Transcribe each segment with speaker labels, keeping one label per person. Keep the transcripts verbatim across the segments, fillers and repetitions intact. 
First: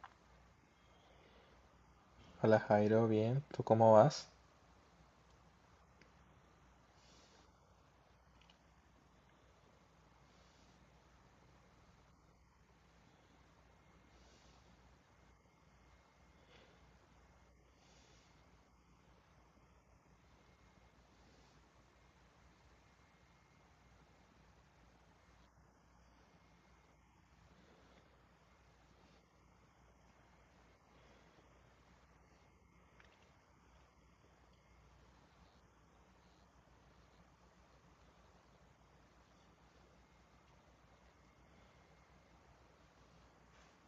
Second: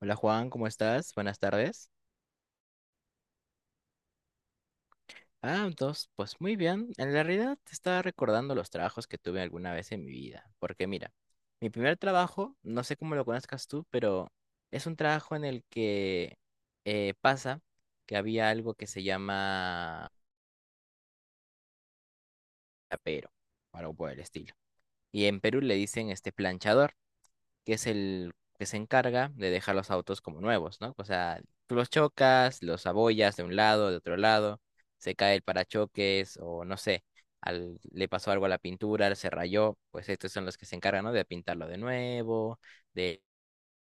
Speaker 1: Hola Juan, ¿cómo estás? Buenas tardes.
Speaker 2: Hola Jairo, bien, ¿tú cómo vas?
Speaker 1: Ah, entonces, pues muy bien. En la realidad te estaba recordando los trabajos que tuve alguna vez en mi vida. Porque mira, mi primer trabajo, no sé cómo lo conozcas tú, pero es un trabajo en el que eh, pasa que había algo que se llama tapero, o algo por el estilo. Y en Perú le dicen este planchador, que es el que se encarga de dejar los autos como nuevos, ¿no? O sea, tú los chocas, los abollas de un lado, de otro lado, se cae el parachoques o no sé, al- le pasó algo a la pintura, se rayó, pues estos son los que se encargan, ¿no? De pintarlo de nuevo, de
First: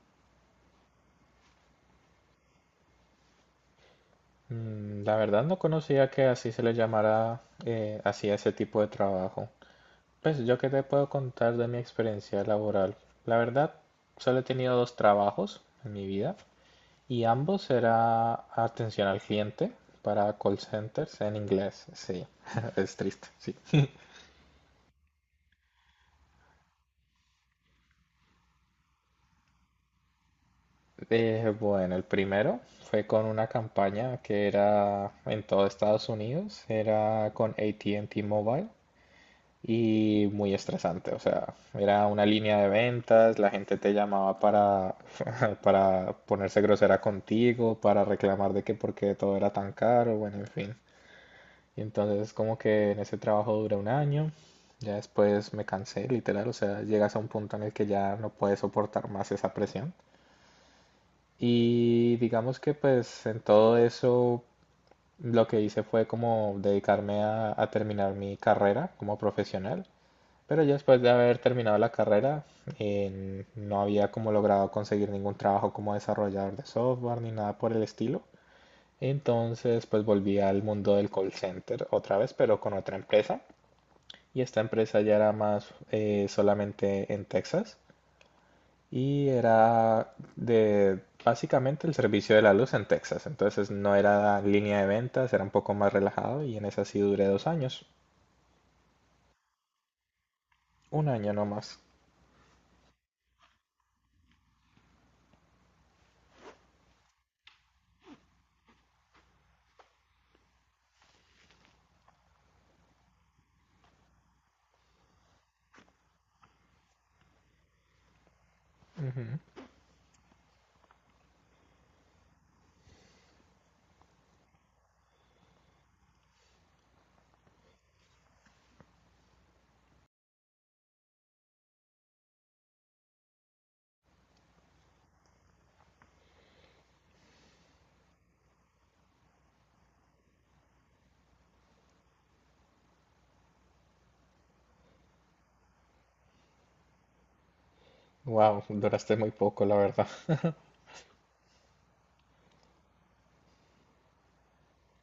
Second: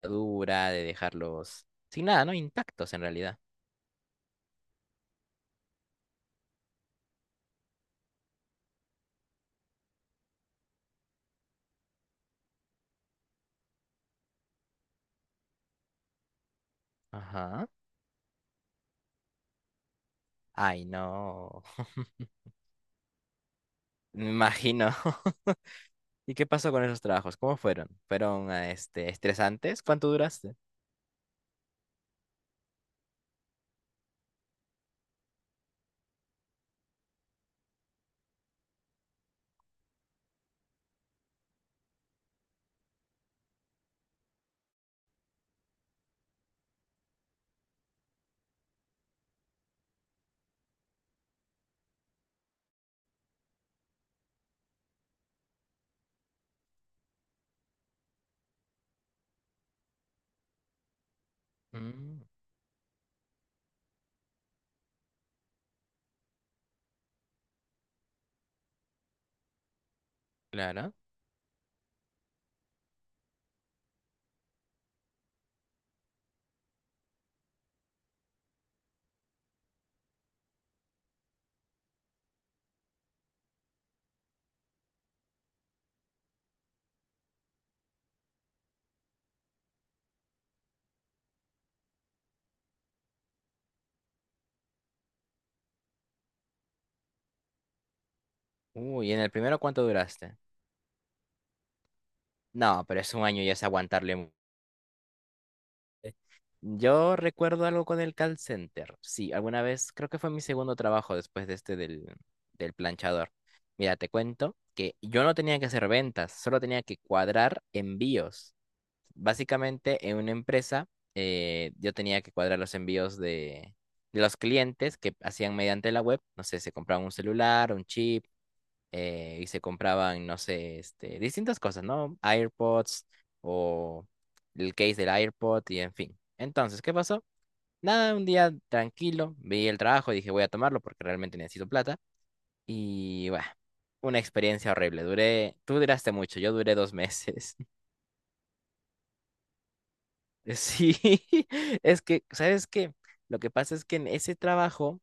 Speaker 1: dura, de dejarlos sin nada, ¿no? Intactos en realidad.
Speaker 2: Mm, la verdad no conocía que así se le llamara eh, así a ese tipo de trabajo. Pues yo qué te puedo contar de mi experiencia laboral. La verdad, solo he tenido dos trabajos en mi vida y
Speaker 1: Ajá.
Speaker 2: ambos era atención al cliente para call
Speaker 1: Ay,
Speaker 2: centers en
Speaker 1: no.
Speaker 2: inglés. Sí, es triste, sí.
Speaker 1: Me imagino. ¿Y qué pasó con esos trabajos? ¿Cómo fueron? ¿Fueron ah, este, estresantes? ¿Cuánto duraste?
Speaker 2: Eh, bueno, el primero fue con una campaña que era en todo Estados Unidos, era con A T and T Mobile y muy estresante. O sea, era una línea de ventas, la gente te llamaba para, para ponerse grosera contigo, para reclamar de que porque todo era tan caro, bueno, en fin. Y entonces como que en ese trabajo duré un año, ya después me cansé, literal, o sea, llegas a un punto en el que ya no puedes soportar más esa presión. Y
Speaker 1: Mm,
Speaker 2: digamos que pues en todo eso lo que hice fue como dedicarme a, a terminar mi carrera como profesional. Pero ya
Speaker 1: claro.
Speaker 2: después de haber terminado la carrera, eh, no había como logrado conseguir ningún trabajo como desarrollador de software ni nada por el estilo. Entonces, pues volví al mundo del call center otra vez, pero con otra empresa. Y esta empresa ya era más eh, solamente en Texas y era de básicamente el servicio de la luz en Texas. Entonces no era línea de ventas, era un poco más relajado y en esa sí duré dos años.
Speaker 1: Uy, ¿en el primero cuánto duraste?
Speaker 2: Un año nomás.
Speaker 1: No, pero es un año y es aguantarle. mu- eh. Yo recuerdo algo con el call center. Sí, alguna vez, creo que fue mi segundo trabajo después de este del, del planchador. Mira, te cuento que yo no tenía que hacer ventas, solo tenía que cuadrar envíos. Básicamente, en una empresa, eh, yo tenía que cuadrar los envíos de, de los clientes que hacían mediante la web. No sé, se compraban un celular, un chip eh, y se compraban, no sé, este, distintas cosas, ¿no? AirPods o el case del AirPod y en fin. Entonces, ¿qué pasó? Nada, un día tranquilo, vi el trabajo y dije voy a tomarlo porque realmente necesito plata. Y bueno, una experiencia horrible. Duré, tú duraste mucho, yo duré dos meses.
Speaker 2: Wow, duraste muy poco, la verdad.
Speaker 1: Sí, es que, ¿sabes qué? Lo que pasa es que en ese trabajo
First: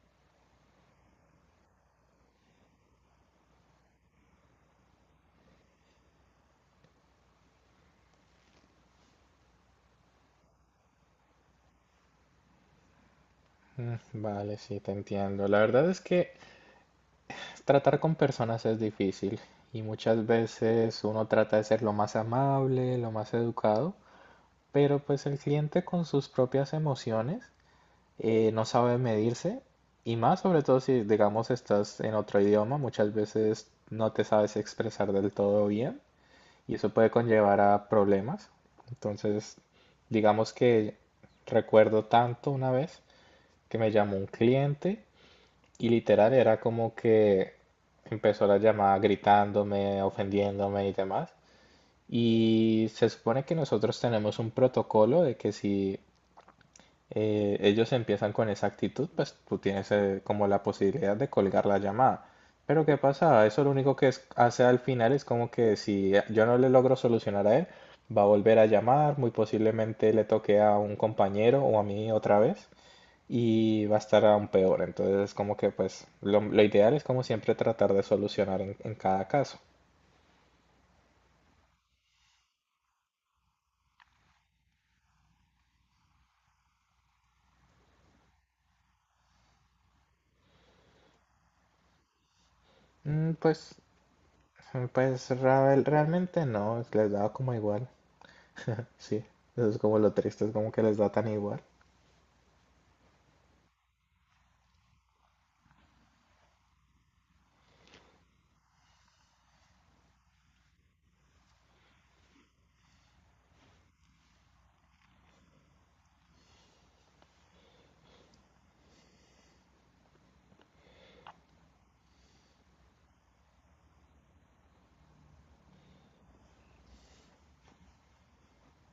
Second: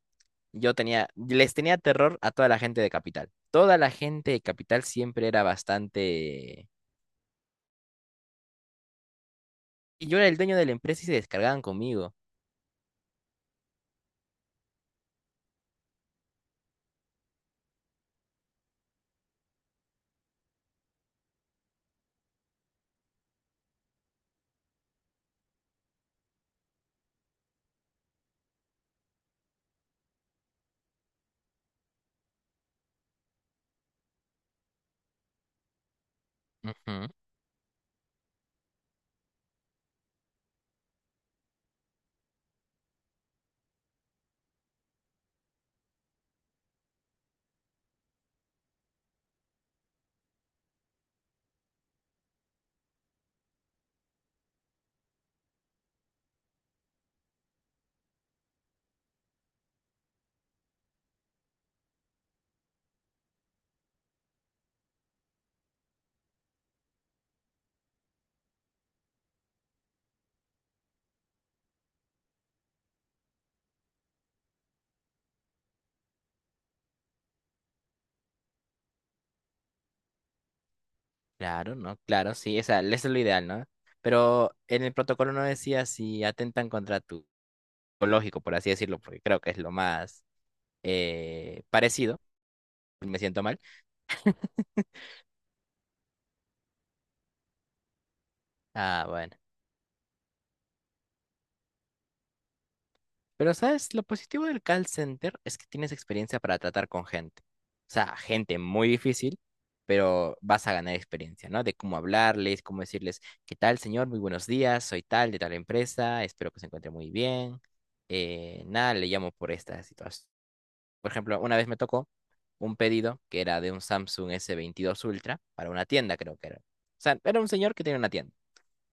Speaker 1: yo tenía, les tenía terror a toda la gente de Capital. Toda la gente de Capital siempre era bastante. Y yo era el dueño de la empresa y se descargaban conmigo.
Speaker 2: Mm, vale, sí, te entiendo. La verdad es que tratar con personas es difícil y muchas veces uno trata de ser lo más amable, lo más educado, pero pues el cliente con sus propias emociones eh, no sabe medirse y más sobre todo si digamos estás en otro idioma, muchas veces no te sabes expresar del todo bien y eso
Speaker 1: Ujú.
Speaker 2: puede conllevar a problemas. Entonces, digamos que recuerdo tanto una vez que me llamó un cliente. Y literal era como que empezó la llamada gritándome, ofendiéndome y demás. Y se supone que nosotros tenemos un protocolo de que si eh, ellos empiezan con esa actitud, pues tú tienes eh, como la posibilidad de colgar la llamada. Pero ¿qué pasa? Eso lo único que es- hace al final es como que si yo no le logro solucionar a él, va a volver a llamar, muy posiblemente le toque a un compañero o a mí otra vez y va a estar aún peor. Entonces, es como que pues lo, lo ideal es como siempre tratar de solucionar en, en cada caso.
Speaker 1: Claro, ¿no? Claro, sí, o sea, eso es lo ideal, ¿no? Pero en el protocolo no decía si atentan contra tu lógico, por así decirlo, porque creo que es lo más eh, parecido. Me
Speaker 2: Mm,
Speaker 1: siento mal.
Speaker 2: pues, pues real- realmente no, les da como igual.
Speaker 1: Ah,
Speaker 2: Sí,
Speaker 1: bueno.
Speaker 2: eso es como lo triste, es como que les da tan igual.
Speaker 1: Pero, ¿sabes? Lo positivo del call center es que tienes experiencia para tratar con gente. O sea, gente muy difícil, pero vas a ganar experiencia, ¿no? De cómo hablarles, cómo decirles, ¿qué tal, señor? Muy buenos días, soy tal, de tal empresa, espero que se encuentre muy bien. Eh, nada, le llamo por esta situación. Por ejemplo, una vez me tocó un pedido que era de un Samsung S veintidós Ultra para una tienda, creo que era. O sea, era un señor que tenía una tienda.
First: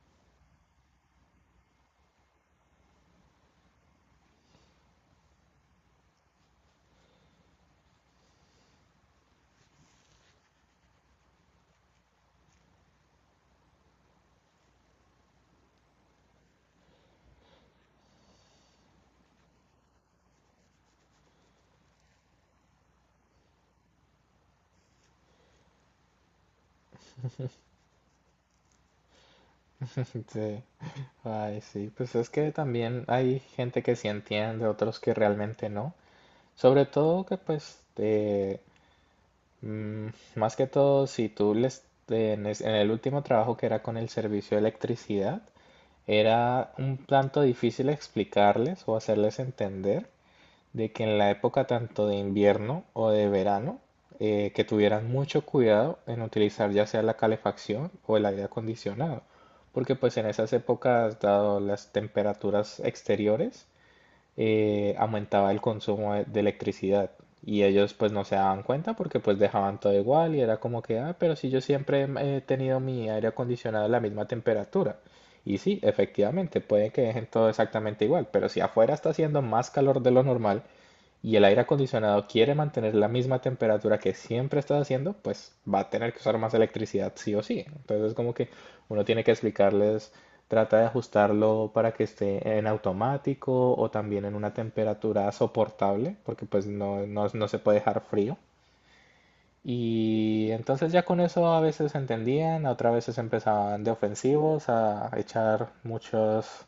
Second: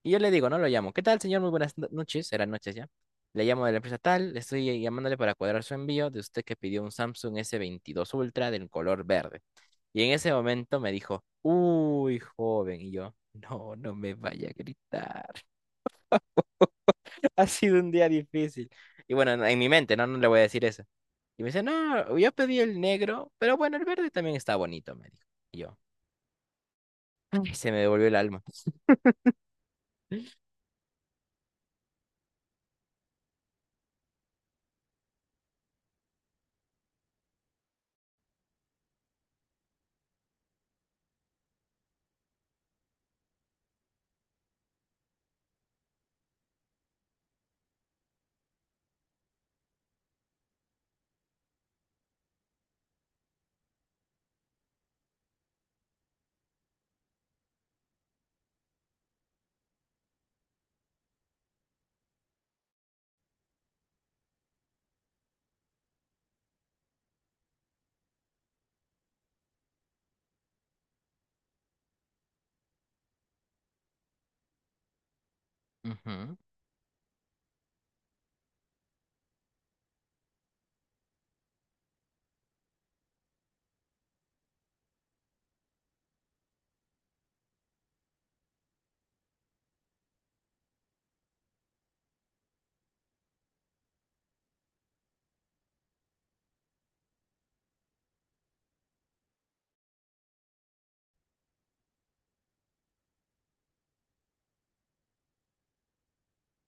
Speaker 1: Y yo le digo, no lo llamo. ¿Qué tal, señor? Muy buenas no- noches. Eran noches ya. Le llamo de la empresa tal. Le Estoy llamándole para cuadrar su envío de usted que pidió un Samsung s veintidós Ultra del color verde. Y en ese momento me dijo, uy, joven. Y yo, no, no me vaya a gritar. Ha sido un día difícil. Y bueno, en en mi mente, no, no le voy a decir eso. Y me dice, no, yo pedí el negro, pero bueno, el verde también está bonito, me dijo. Y yo, ay, se me devolvió el alma.
Speaker 2: Sí. Ay, sí, pues es que también hay gente que sí entiende, otros que realmente no. Sobre todo que pues eh, mm, más que todo si tú les en es- en el último trabajo que era con el servicio de electricidad. Era un tanto difícil explicarles o hacerles entender de que en la época tanto de invierno o de verano, eh, que tuvieran mucho cuidado en utilizar ya sea la calefacción o el aire acondicionado, porque pues en esas épocas, dado las temperaturas exteriores, eh, aumentaba el consumo de de electricidad. Y ellos pues no se daban cuenta porque pues dejaban todo igual y era como que, ah, pero si yo siempre he tenido mi aire acondicionado a la misma temperatura. Y sí,
Speaker 1: Ujú.
Speaker 2: efectivamente, puede que dejen todo exactamente igual, pero si afuera está haciendo más calor de lo normal, y el aire acondicionado quiere mantener la misma temperatura que siempre está haciendo, pues va a tener que usar más electricidad sí o sí. Entonces como que uno tiene que explicarles, trata de ajustarlo para que esté en automático o también en una temperatura soportable, porque pues no, no, no se puede dejar frío. Y entonces ya con eso a veces entendían, a otras veces empezaban de ofensivos a echar muchos.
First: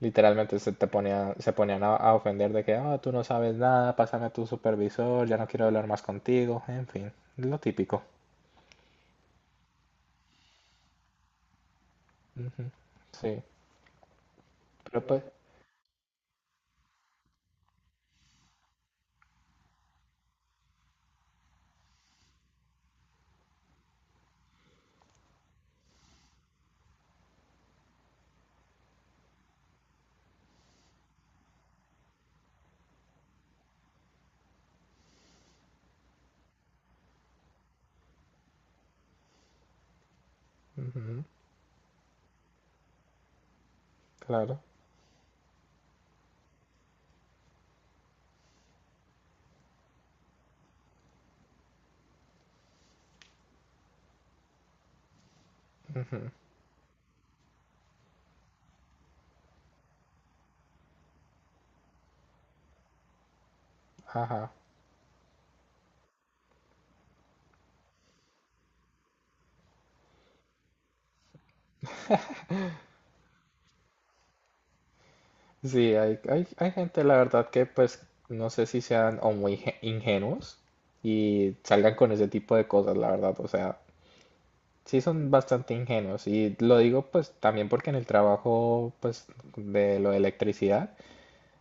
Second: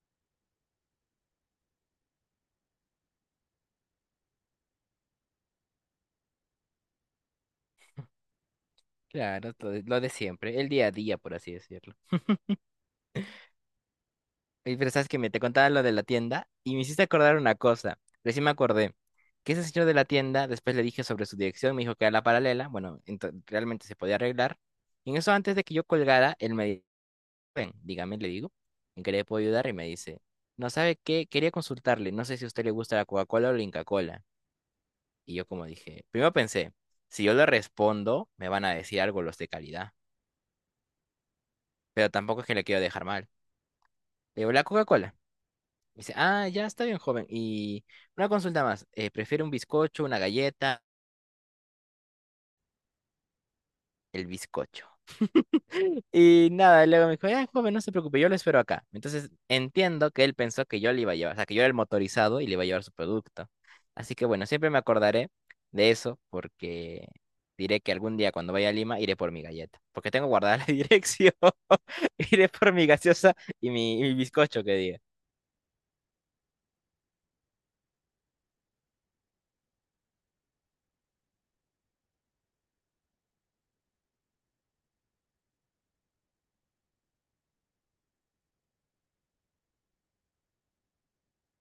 Speaker 2: Literalmente se te ponía, se ponían a, a ofender de que, "Ah, tú no sabes nada, pásame a tu supervisor, ya no quiero hablar más contigo, en fin", lo típico.
Speaker 1: Claro, lo de, lo de siempre, el día a día, por así decirlo.
Speaker 2: Ujú, sí,
Speaker 1: Oye, pero
Speaker 2: pero
Speaker 1: sabes que
Speaker 2: pues,
Speaker 1: me te contaba lo de la tienda y me hiciste acordar una cosa. Recién me acordé que ese señor de la tienda, después le dije sobre su dirección, me dijo que era la paralela. Bueno, ento- realmente se podía arreglar. Y en eso, antes de que yo colgara, él me dijo, ven, dígame, le digo, ¿en qué le puedo ayudar? Y me dice, no sabe qué, quería consultarle, no sé si a usted le gusta la Coca-Cola o la Inca-Cola. Y yo como dije, primero pensé, si yo le respondo, me van a decir algo los de calidad,
Speaker 2: ujú,
Speaker 1: pero tampoco es que le quiero dejar mal. Le digo,
Speaker 2: claro,
Speaker 1: la Coca-Cola. Me dice, ah, ya está bien, joven. Y una consulta más, eh, ¿prefiere un bizcocho, una galleta? El bizcocho. Y nada, luego me dijo, ya, joven, no se preocupe, yo lo espero acá. Entonces entiendo que él pensó que yo le iba a llevar, o sea, que yo era el motorizado y le iba a llevar su producto. Así que bueno,
Speaker 2: ajá.
Speaker 1: siempre me acordaré de eso porque diré que algún día cuando vaya a Lima iré por mi galleta, porque tengo guardada la dirección. Iré por mi gaseosa y mi, y mi bizcocho que diga.
Speaker 2: Sí, hay, hay, hay gente, la verdad, que pues no sé si sean o muy inge- ingenuos y salgan con ese tipo de cosas, la verdad, o sea, sí son bastante ingenuos y lo digo pues también porque en el trabajo pues de lo de electricidad.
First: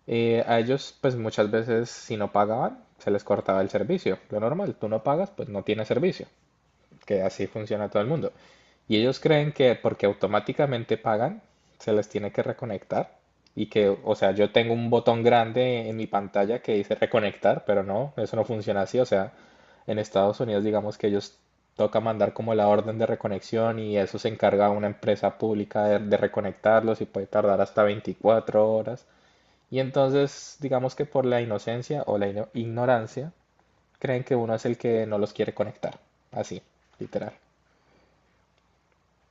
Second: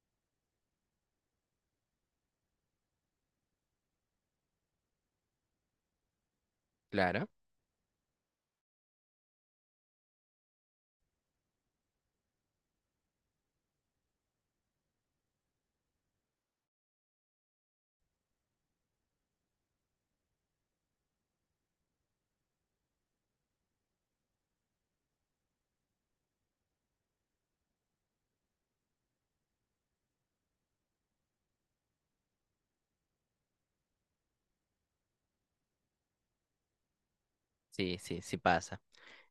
Speaker 2: Eh, a ellos, pues muchas veces, si no pagaban, se les cortaba el servicio. Lo normal, tú no pagas, pues no tienes servicio, que
Speaker 1: Claro,
Speaker 2: así funciona todo el mundo. Y ellos creen que porque automáticamente pagan, se les tiene que reconectar y que, o sea, yo tengo un botón grande en mi pantalla que dice reconectar, pero no, eso no funciona así. O sea, en Estados Unidos, digamos que ellos toca mandar como la orden de reconexión y eso se encarga una empresa pública de, de reconectarlos y puede tardar hasta veinticuatro horas. Y entonces, digamos que por la inocencia o la ino- ignorancia, creen que uno es el que no los quiere conectar. Así, literal.
Speaker 1: sí, sí, sí pasa.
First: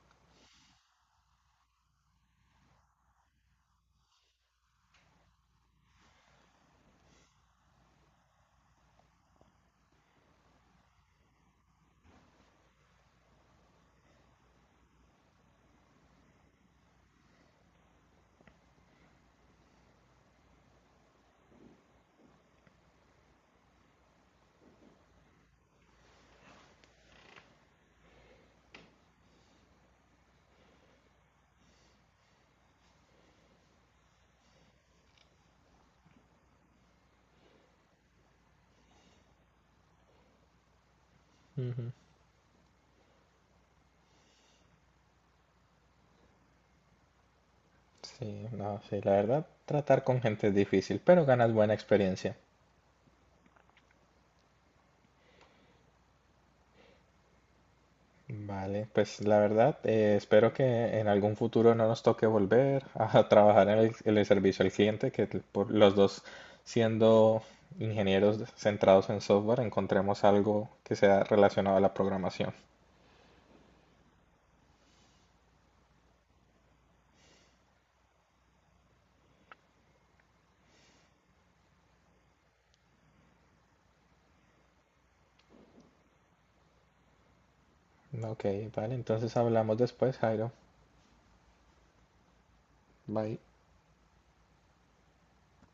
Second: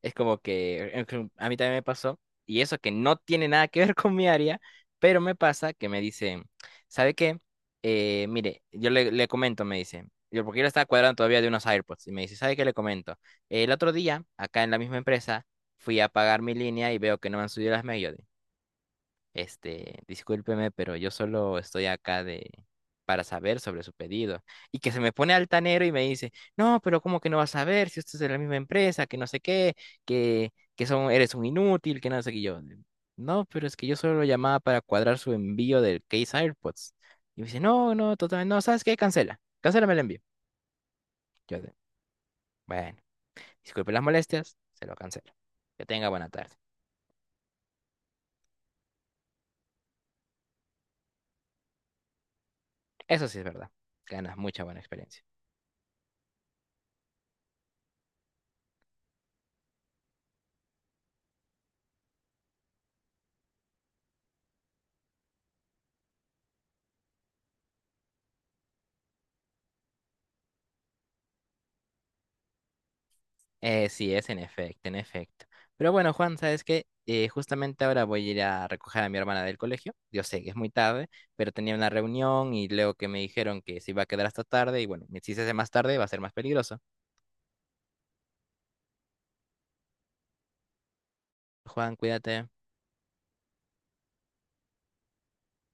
Speaker 1: Es como que eh, que a mí también me pasó, y eso que no tiene nada que ver con mi área, pero me pasa que me dicen, ¿sabe qué? Eh, mire, yo le, le comento, me dice, yo porque yo le estaba cuadrando todavía de unos AirPods, y me dice, ¿sabe qué le comento? El otro día, acá en la misma empresa, fui a pagar mi línea y veo que no me han subido las medias. Este, discúlpeme, pero yo solo estoy acá de para saber sobre su pedido. Y que se me pone altanero y me dice, no, pero ¿cómo que no vas a ver si usted es de la misma empresa, que no sé qué, que, que son, eres un inútil, que no sé qué. Y yo, no, pero es que yo solo lo llamaba para cuadrar su envío del case AirPods. Y me dice, no, no, totalmente, no, ¿sabes qué? Cancela, cancélame el envío. Yo de,
Speaker 2: Ujú.
Speaker 1: bueno, disculpe las molestias, se lo cancelo. Que tenga buena tarde.
Speaker 2: Sí, no, sí, la verdad, tratar con gente es difícil, pero ganas buena experiencia.
Speaker 1: Eso sí es verdad, ganas mucha buena experiencia.
Speaker 2: Vale, pues la verdad, eh, espero que en algún futuro no nos toque volver a trabajar en el, en el servicio al cliente, que por los dos siendo ingenieros centrados en software, encontremos algo que sea relacionado a la programación.
Speaker 1: Eh, sí, es en efecto, en efecto. Pero bueno, Juan, ¿sabes qué? Eh, justamente ahora voy a ir a recoger a mi hermana del colegio. Yo sé que es muy tarde, pero tenía una reunión y luego que me dijeron que se iba a quedar hasta tarde y bueno, si se hace más tarde va a ser más peligroso.
Speaker 2: Ok, vale, entonces hablamos después, Jairo.
Speaker 1: Juan, cuídate.
Speaker 2: Bye.